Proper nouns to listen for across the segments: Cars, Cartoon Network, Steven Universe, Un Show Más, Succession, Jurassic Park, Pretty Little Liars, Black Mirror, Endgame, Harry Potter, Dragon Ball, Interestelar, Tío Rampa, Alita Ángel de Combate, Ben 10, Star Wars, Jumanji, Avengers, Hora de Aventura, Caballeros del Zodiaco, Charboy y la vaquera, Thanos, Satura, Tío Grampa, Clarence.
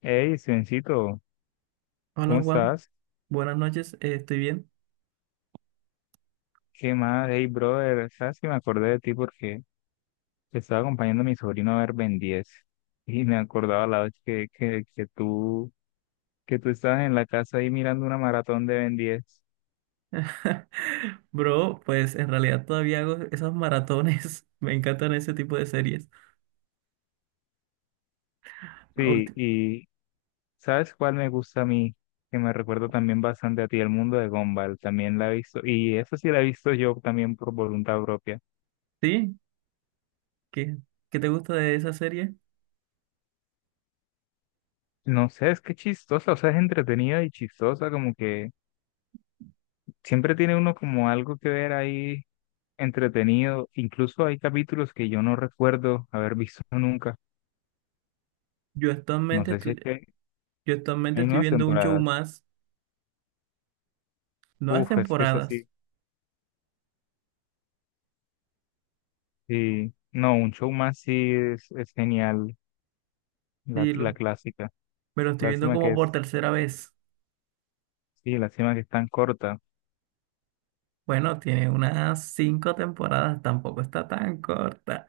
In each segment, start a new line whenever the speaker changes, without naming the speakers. Hey, Sencito,
Hola
¿cómo
Juan,
estás?
buenas noches, estoy bien.
¿Qué más? Hey, brother, ¿sabes que me acordé de ti porque te estaba acompañando a mi sobrino a ver Ben 10 y me acordaba la vez que que tú estabas en la casa ahí mirando una maratón de Ben 10.
Bro, pues en realidad todavía hago esos maratones, me encantan ese tipo de series. Ah,
Sí,
ulti-
y ¿sabes cuál me gusta a mí? Que me recuerda también bastante a ti, el mundo de Gumball, también la he visto, y eso sí la he visto yo también por voluntad propia.
¿Sí? ¿Qué, ¿qué te gusta de esa serie?
No sé, es que chistosa, o sea, es entretenida y chistosa, como que siempre tiene uno como algo que ver ahí entretenido. Incluso hay capítulos que yo no recuerdo haber visto nunca.
Yo
No
actualmente
sé si es
estoy,
que
yo actualmente
hay
estoy
nuevas
viendo un show
temporadas.
más, nuevas
Uf, es que es
temporadas,
así. Sí. No, un show más sí es genial. La,
sí,
la
lo,
clásica.
me lo estoy viendo
Lástima
como
que
por
es,
tercera vez.
sí, lástima que es tan corta.
Bueno, tiene unas cinco temporadas, tampoco está tan corta.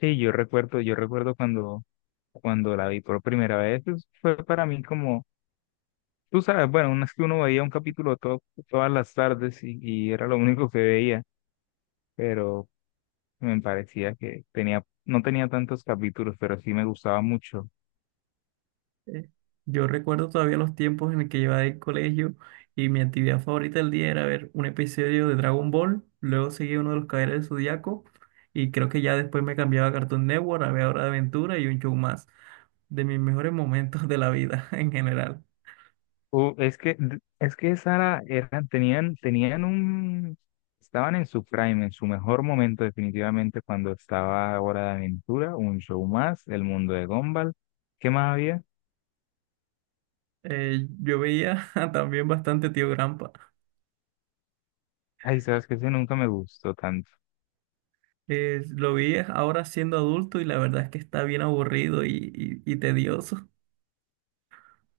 Sí, yo recuerdo cuando la vi por primera vez, pues, fue para mí como, tú sabes, bueno, una es que uno veía un todas las tardes y era lo único que veía, pero me parecía que no tenía tantos capítulos, pero sí me gustaba mucho.
Eh, Yo recuerdo todavía los tiempos en el que llevaba el colegio y mi actividad favorita del día era ver un episodio de Dragon Ball, luego seguía uno de los Caballeros del Zodiaco y creo que ya después me cambiaba a Cartoon Network, a ver Hora de Aventura y un show más, de mis mejores momentos de la vida en general.
Uh, es que, es que Sara tenían un, estaban en su prime, en su mejor momento definitivamente cuando estaba Hora de Aventura, Un Show Más, El Mundo de Gumball. ¿Qué más había?
Yo veía también bastante Tío Grampa.
Ay, sabes que ese nunca me gustó tanto.
Lo vi ahora siendo adulto y la verdad es que está bien aburrido y tedioso.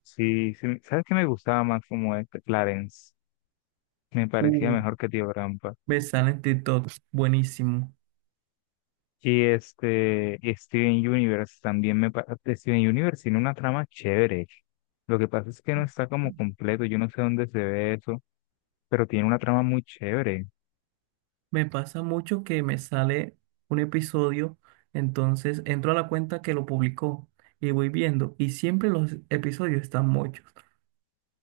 Sí, sí, sabes que me gustaba más como este, Clarence. Me parecía
Uh,
mejor que Tío Rampa.
Me sale en TikTok, buenísimo.
Y Steven Universe también me parece, Steven Universe tiene una trama chévere. Lo que pasa es que no está como completo, yo no sé dónde se ve eso, pero tiene una trama muy chévere.
Me pasa mucho que me sale un episodio, entonces entro a la cuenta que lo publicó y voy viendo, y siempre los episodios están muchos.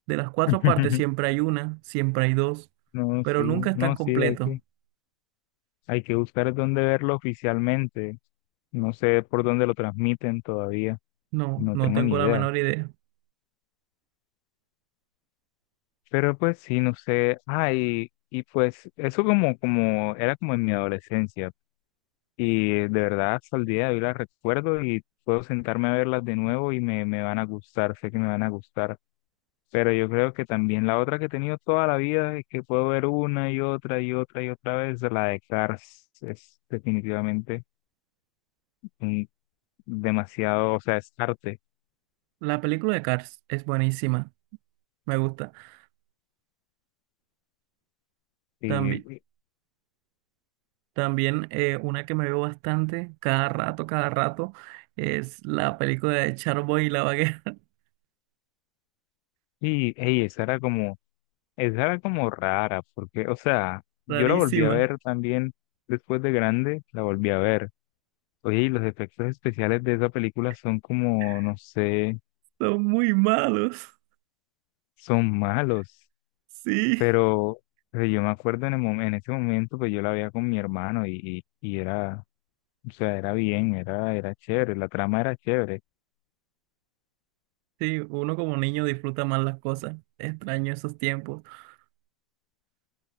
De las cuatro partes siempre hay una, siempre hay dos,
No,
pero
sí,
nunca están
no, sí,
completos.
hay que buscar dónde verlo oficialmente. No sé por dónde lo transmiten todavía,
No,
no
no
tengo ni
tengo la
idea.
menor idea.
Pero pues sí, no sé, ay, y pues eso era como en mi adolescencia. Y de verdad, hasta el día de hoy las recuerdo y puedo sentarme a verlas de nuevo y me van a gustar, sé que me van a gustar. Pero yo creo que también la otra que he tenido toda la vida y que puedo ver una y otra y otra y otra vez, la de Cars, es definitivamente un- demasiado, o sea, es arte.
La película de Cars es buenísima, me gusta. También,
Y,
también una que me veo bastante, cada rato, es la película de Charboy y la vaquera,
y ey, esa era como rara, porque, o sea, yo la volví a
rarísima.
ver también después de grande, la volví a ver. Oye, y los efectos especiales de esa película son como, no sé,
Son muy malos.
son malos,
Sí.
pero, pero yo me acuerdo en en ese momento, pues yo la veía con mi hermano y o sea, era chévere, la trama era chévere.
Sí, uno como niño disfruta más las cosas. Extraño esos tiempos.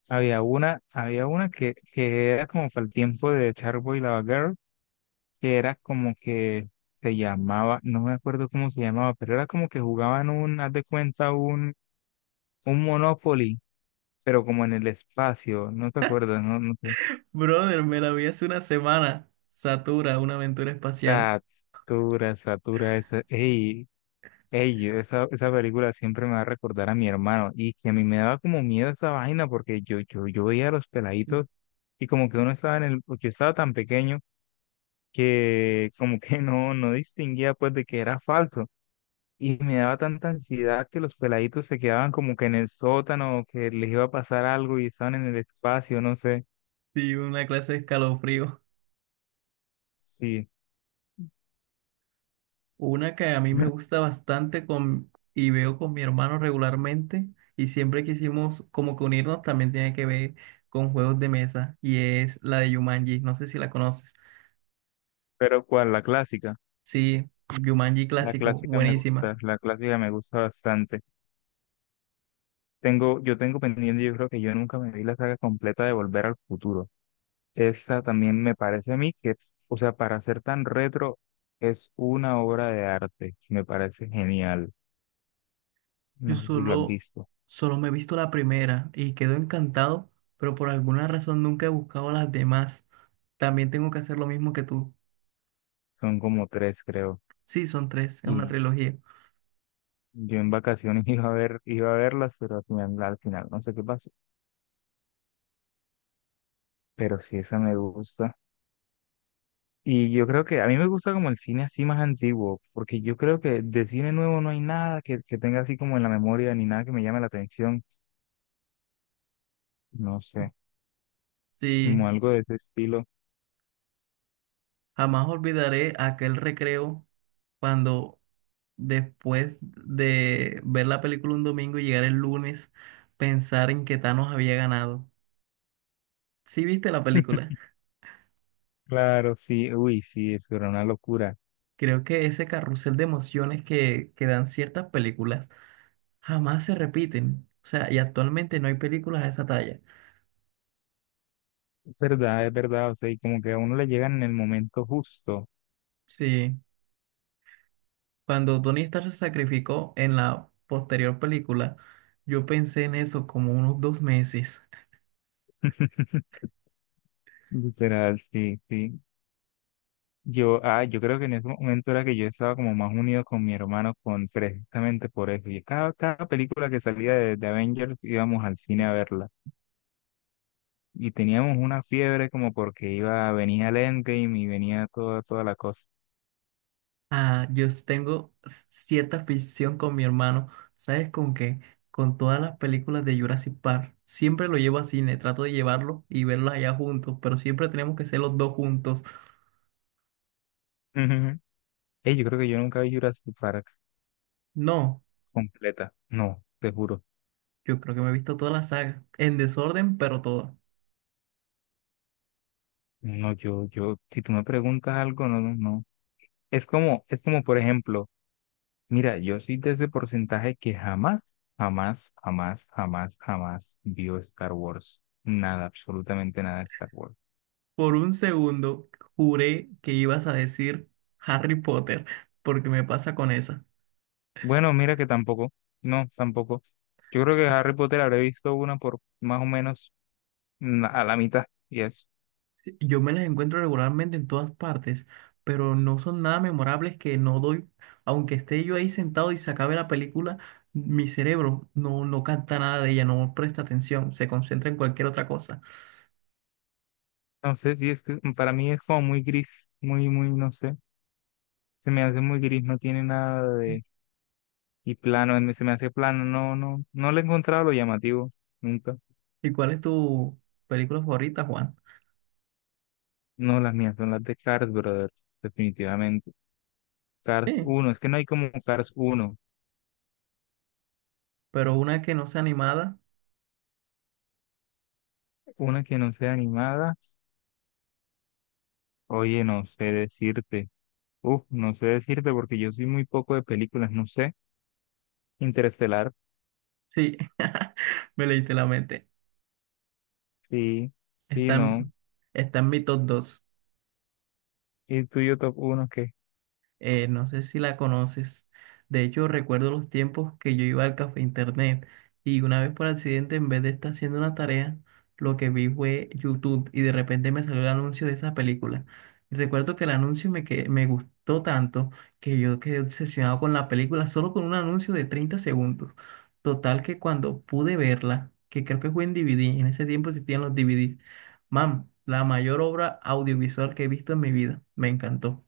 Había una que era como para el tiempo de Charboy Lava Girl, que era como que se llamaba, no me acuerdo cómo se llamaba, pero era como que jugaban un, haz de cuenta, un Monopoly, pero como en el espacio, no te acuerdas, no, no sé.
Brother, me la vi hace una semana. Satura, una aventura espacial.
Satura, Satura, esa, ey, ey, esa película siempre me va a recordar a mi hermano, y que a mí me daba como miedo esa vaina, porque yo veía a los peladitos, y como que uno estaba en el, yo estaba tan pequeño que como que no, no distinguía pues de que era falso. Y me daba tanta ansiedad que los peladitos se quedaban como que en el sótano, que les iba a pasar algo y estaban en el espacio, no sé.
Sí, una clase de escalofrío.
Sí,
Una que a mí me gusta bastante con, y veo con mi hermano regularmente. Y siempre quisimos como que unirnos también tiene que ver con juegos de mesa. Y es la de Jumanji. No sé si la conoces.
pero ¿cuál? La clásica.
Sí, Jumanji
La
clásico.
clásica me
Buenísima.
gusta, la clásica me gusta bastante. Yo tengo pendiente, yo creo que yo nunca me vi la saga completa de Volver al Futuro. Esa también me parece a mí que, o sea, para ser tan retro, es una obra de arte. Me parece genial.
Yo
No sé si la has
solo,
visto.
solo me he visto la primera y quedo encantado, pero por alguna razón nunca he buscado las demás. También tengo que hacer lo mismo que tú.
Son como tres, creo.
Sí, son tres, es una
Y
trilogía.
yo en vacaciones iba a ver, iba a verlas, pero al final no sé qué pasó. Pero sí, esa me gusta. Y yo creo que a mí me gusta como el cine así más antiguo, porque yo creo que de cine nuevo no hay nada que tenga así como en la memoria, ni nada que me llame la atención. No sé,
Sí,
como algo de ese estilo.
jamás olvidaré aquel recreo cuando después de ver la película un domingo y llegar el lunes, pensar en que Thanos había ganado. ¿Sí viste la película?
Claro, sí, uy, sí, eso era una locura.
Creo que ese carrusel de emociones que dan ciertas películas jamás se repiten. O sea, y actualmente no hay películas de esa talla.
Es verdad, o sea, y como que a uno le llegan en el momento justo.
Sí, cuando Tony Stark se sacrificó en la posterior película, yo pensé en eso como unos dos meses.
Literal, sí, sí. Yo, ah, yo creo que en ese momento era que yo estaba como más unido con mi hermano con precisamente por eso. Y cada película que salía de Avengers íbamos al cine a verla. Y teníamos una fiebre como porque iba, venía el Endgame y venía toda, toda la cosa.
Ah, cierta afición con mi hermano. ¿Sabes con qué? Con todas las películas de Jurassic Park. Siempre lo llevo a cine, trato de llevarlo y verlos allá juntos, pero siempre tenemos que ser los dos juntos.
Ujú. Ey, yo creo que yo nunca vi Jurassic Park
No,
completa. No, te juro.
yo creo que me he visto toda la saga, en desorden, pero toda.
No, si tú me preguntas algo, no, no, no. Es como, por ejemplo, mira, yo soy de ese porcentaje que jamás, jamás, jamás, jamás, jamás vio Star Wars. Nada, absolutamente nada de Star Wars.
Por un segundo juré que ibas a decir Harry Potter, porque me pasa con esa.
Bueno, mira que tampoco, no, tampoco. Yo creo que Harry Potter habré visto una por más o menos a la mitad y eso.
Sí, yo me las encuentro regularmente en todas partes, pero no son nada memorables que no doy, aunque esté yo ahí sentado y se acabe la película, mi cerebro no, no capta nada de ella, no presta atención, se concentra en cualquier otra cosa.
No sé si es que para mí es como muy gris, muy, muy, no sé. Se me hace muy gris, no tiene nada de... Y plano, se me hace plano, no, no, no le he encontrado lo llamativo, nunca.
¿Y cuál es tu película favorita, Juan?
No, las mías son las de Cars, brother, definitivamente. Cars
Sí,
uno, es que no hay como Cars uno,
pero una que no sea animada,
una que no sea animada, oye, no sé decirte. Uf, no sé decirte porque yo soy muy poco de películas, no sé. Interestelar,
sí, me leíste la mente.
sí, sí,
Está
no.
en, está en mi top 2.
¿Y tuyo top uno, qué?
No sé si la conoces. De hecho, recuerdo los tiempos que yo iba al café internet y una vez por accidente, en vez de estar haciendo una tarea, lo que vi fue YouTube y de repente me salió el anuncio de esa película. Y recuerdo que el me gustó tanto que yo quedé obsesionado con la película solo con un anuncio de 30 segundos. Total que cuando pude verla, que creo que fue en DVD, en ese tiempo existían los DVDs, mam, la mayor obra audiovisual que he visto en mi vida, me encantó.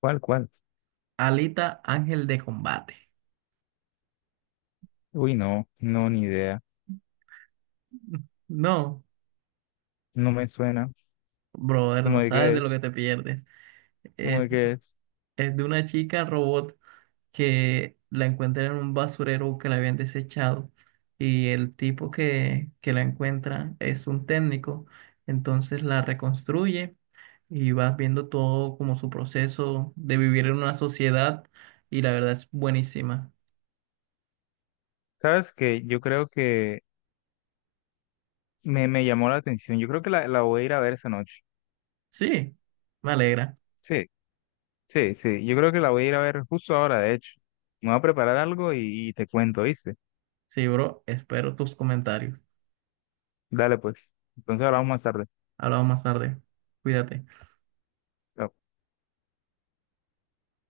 ¿Cuál, cuál?
Alita Ángel de Combate.
Uy, no, no, ni idea.
No,
No me suena.
brother, no
¿Cómo de
sabes
qué
de lo que
es?
te pierdes.
¿Cómo
Es,
de qué es?
es de una chica robot que la encuentra en un basurero que la habían desechado y el tipo que la encuentra es un técnico. Entonces la reconstruye y vas viendo todo como su proceso de vivir en una sociedad y la verdad es buenísima.
¿Sabes que yo creo que me llamó la atención? Yo creo que la voy a ir a ver esa noche.
Sí, me alegra.
Sí, sí, sí. Yo creo que la voy a ir a ver justo ahora, de hecho. Me voy a preparar algo y te cuento, ¿viste?
Sí, bro, espero tus comentarios.
Dale, pues. Entonces hablamos más tarde.
Hablamos más tarde. Cuídate.
Chao.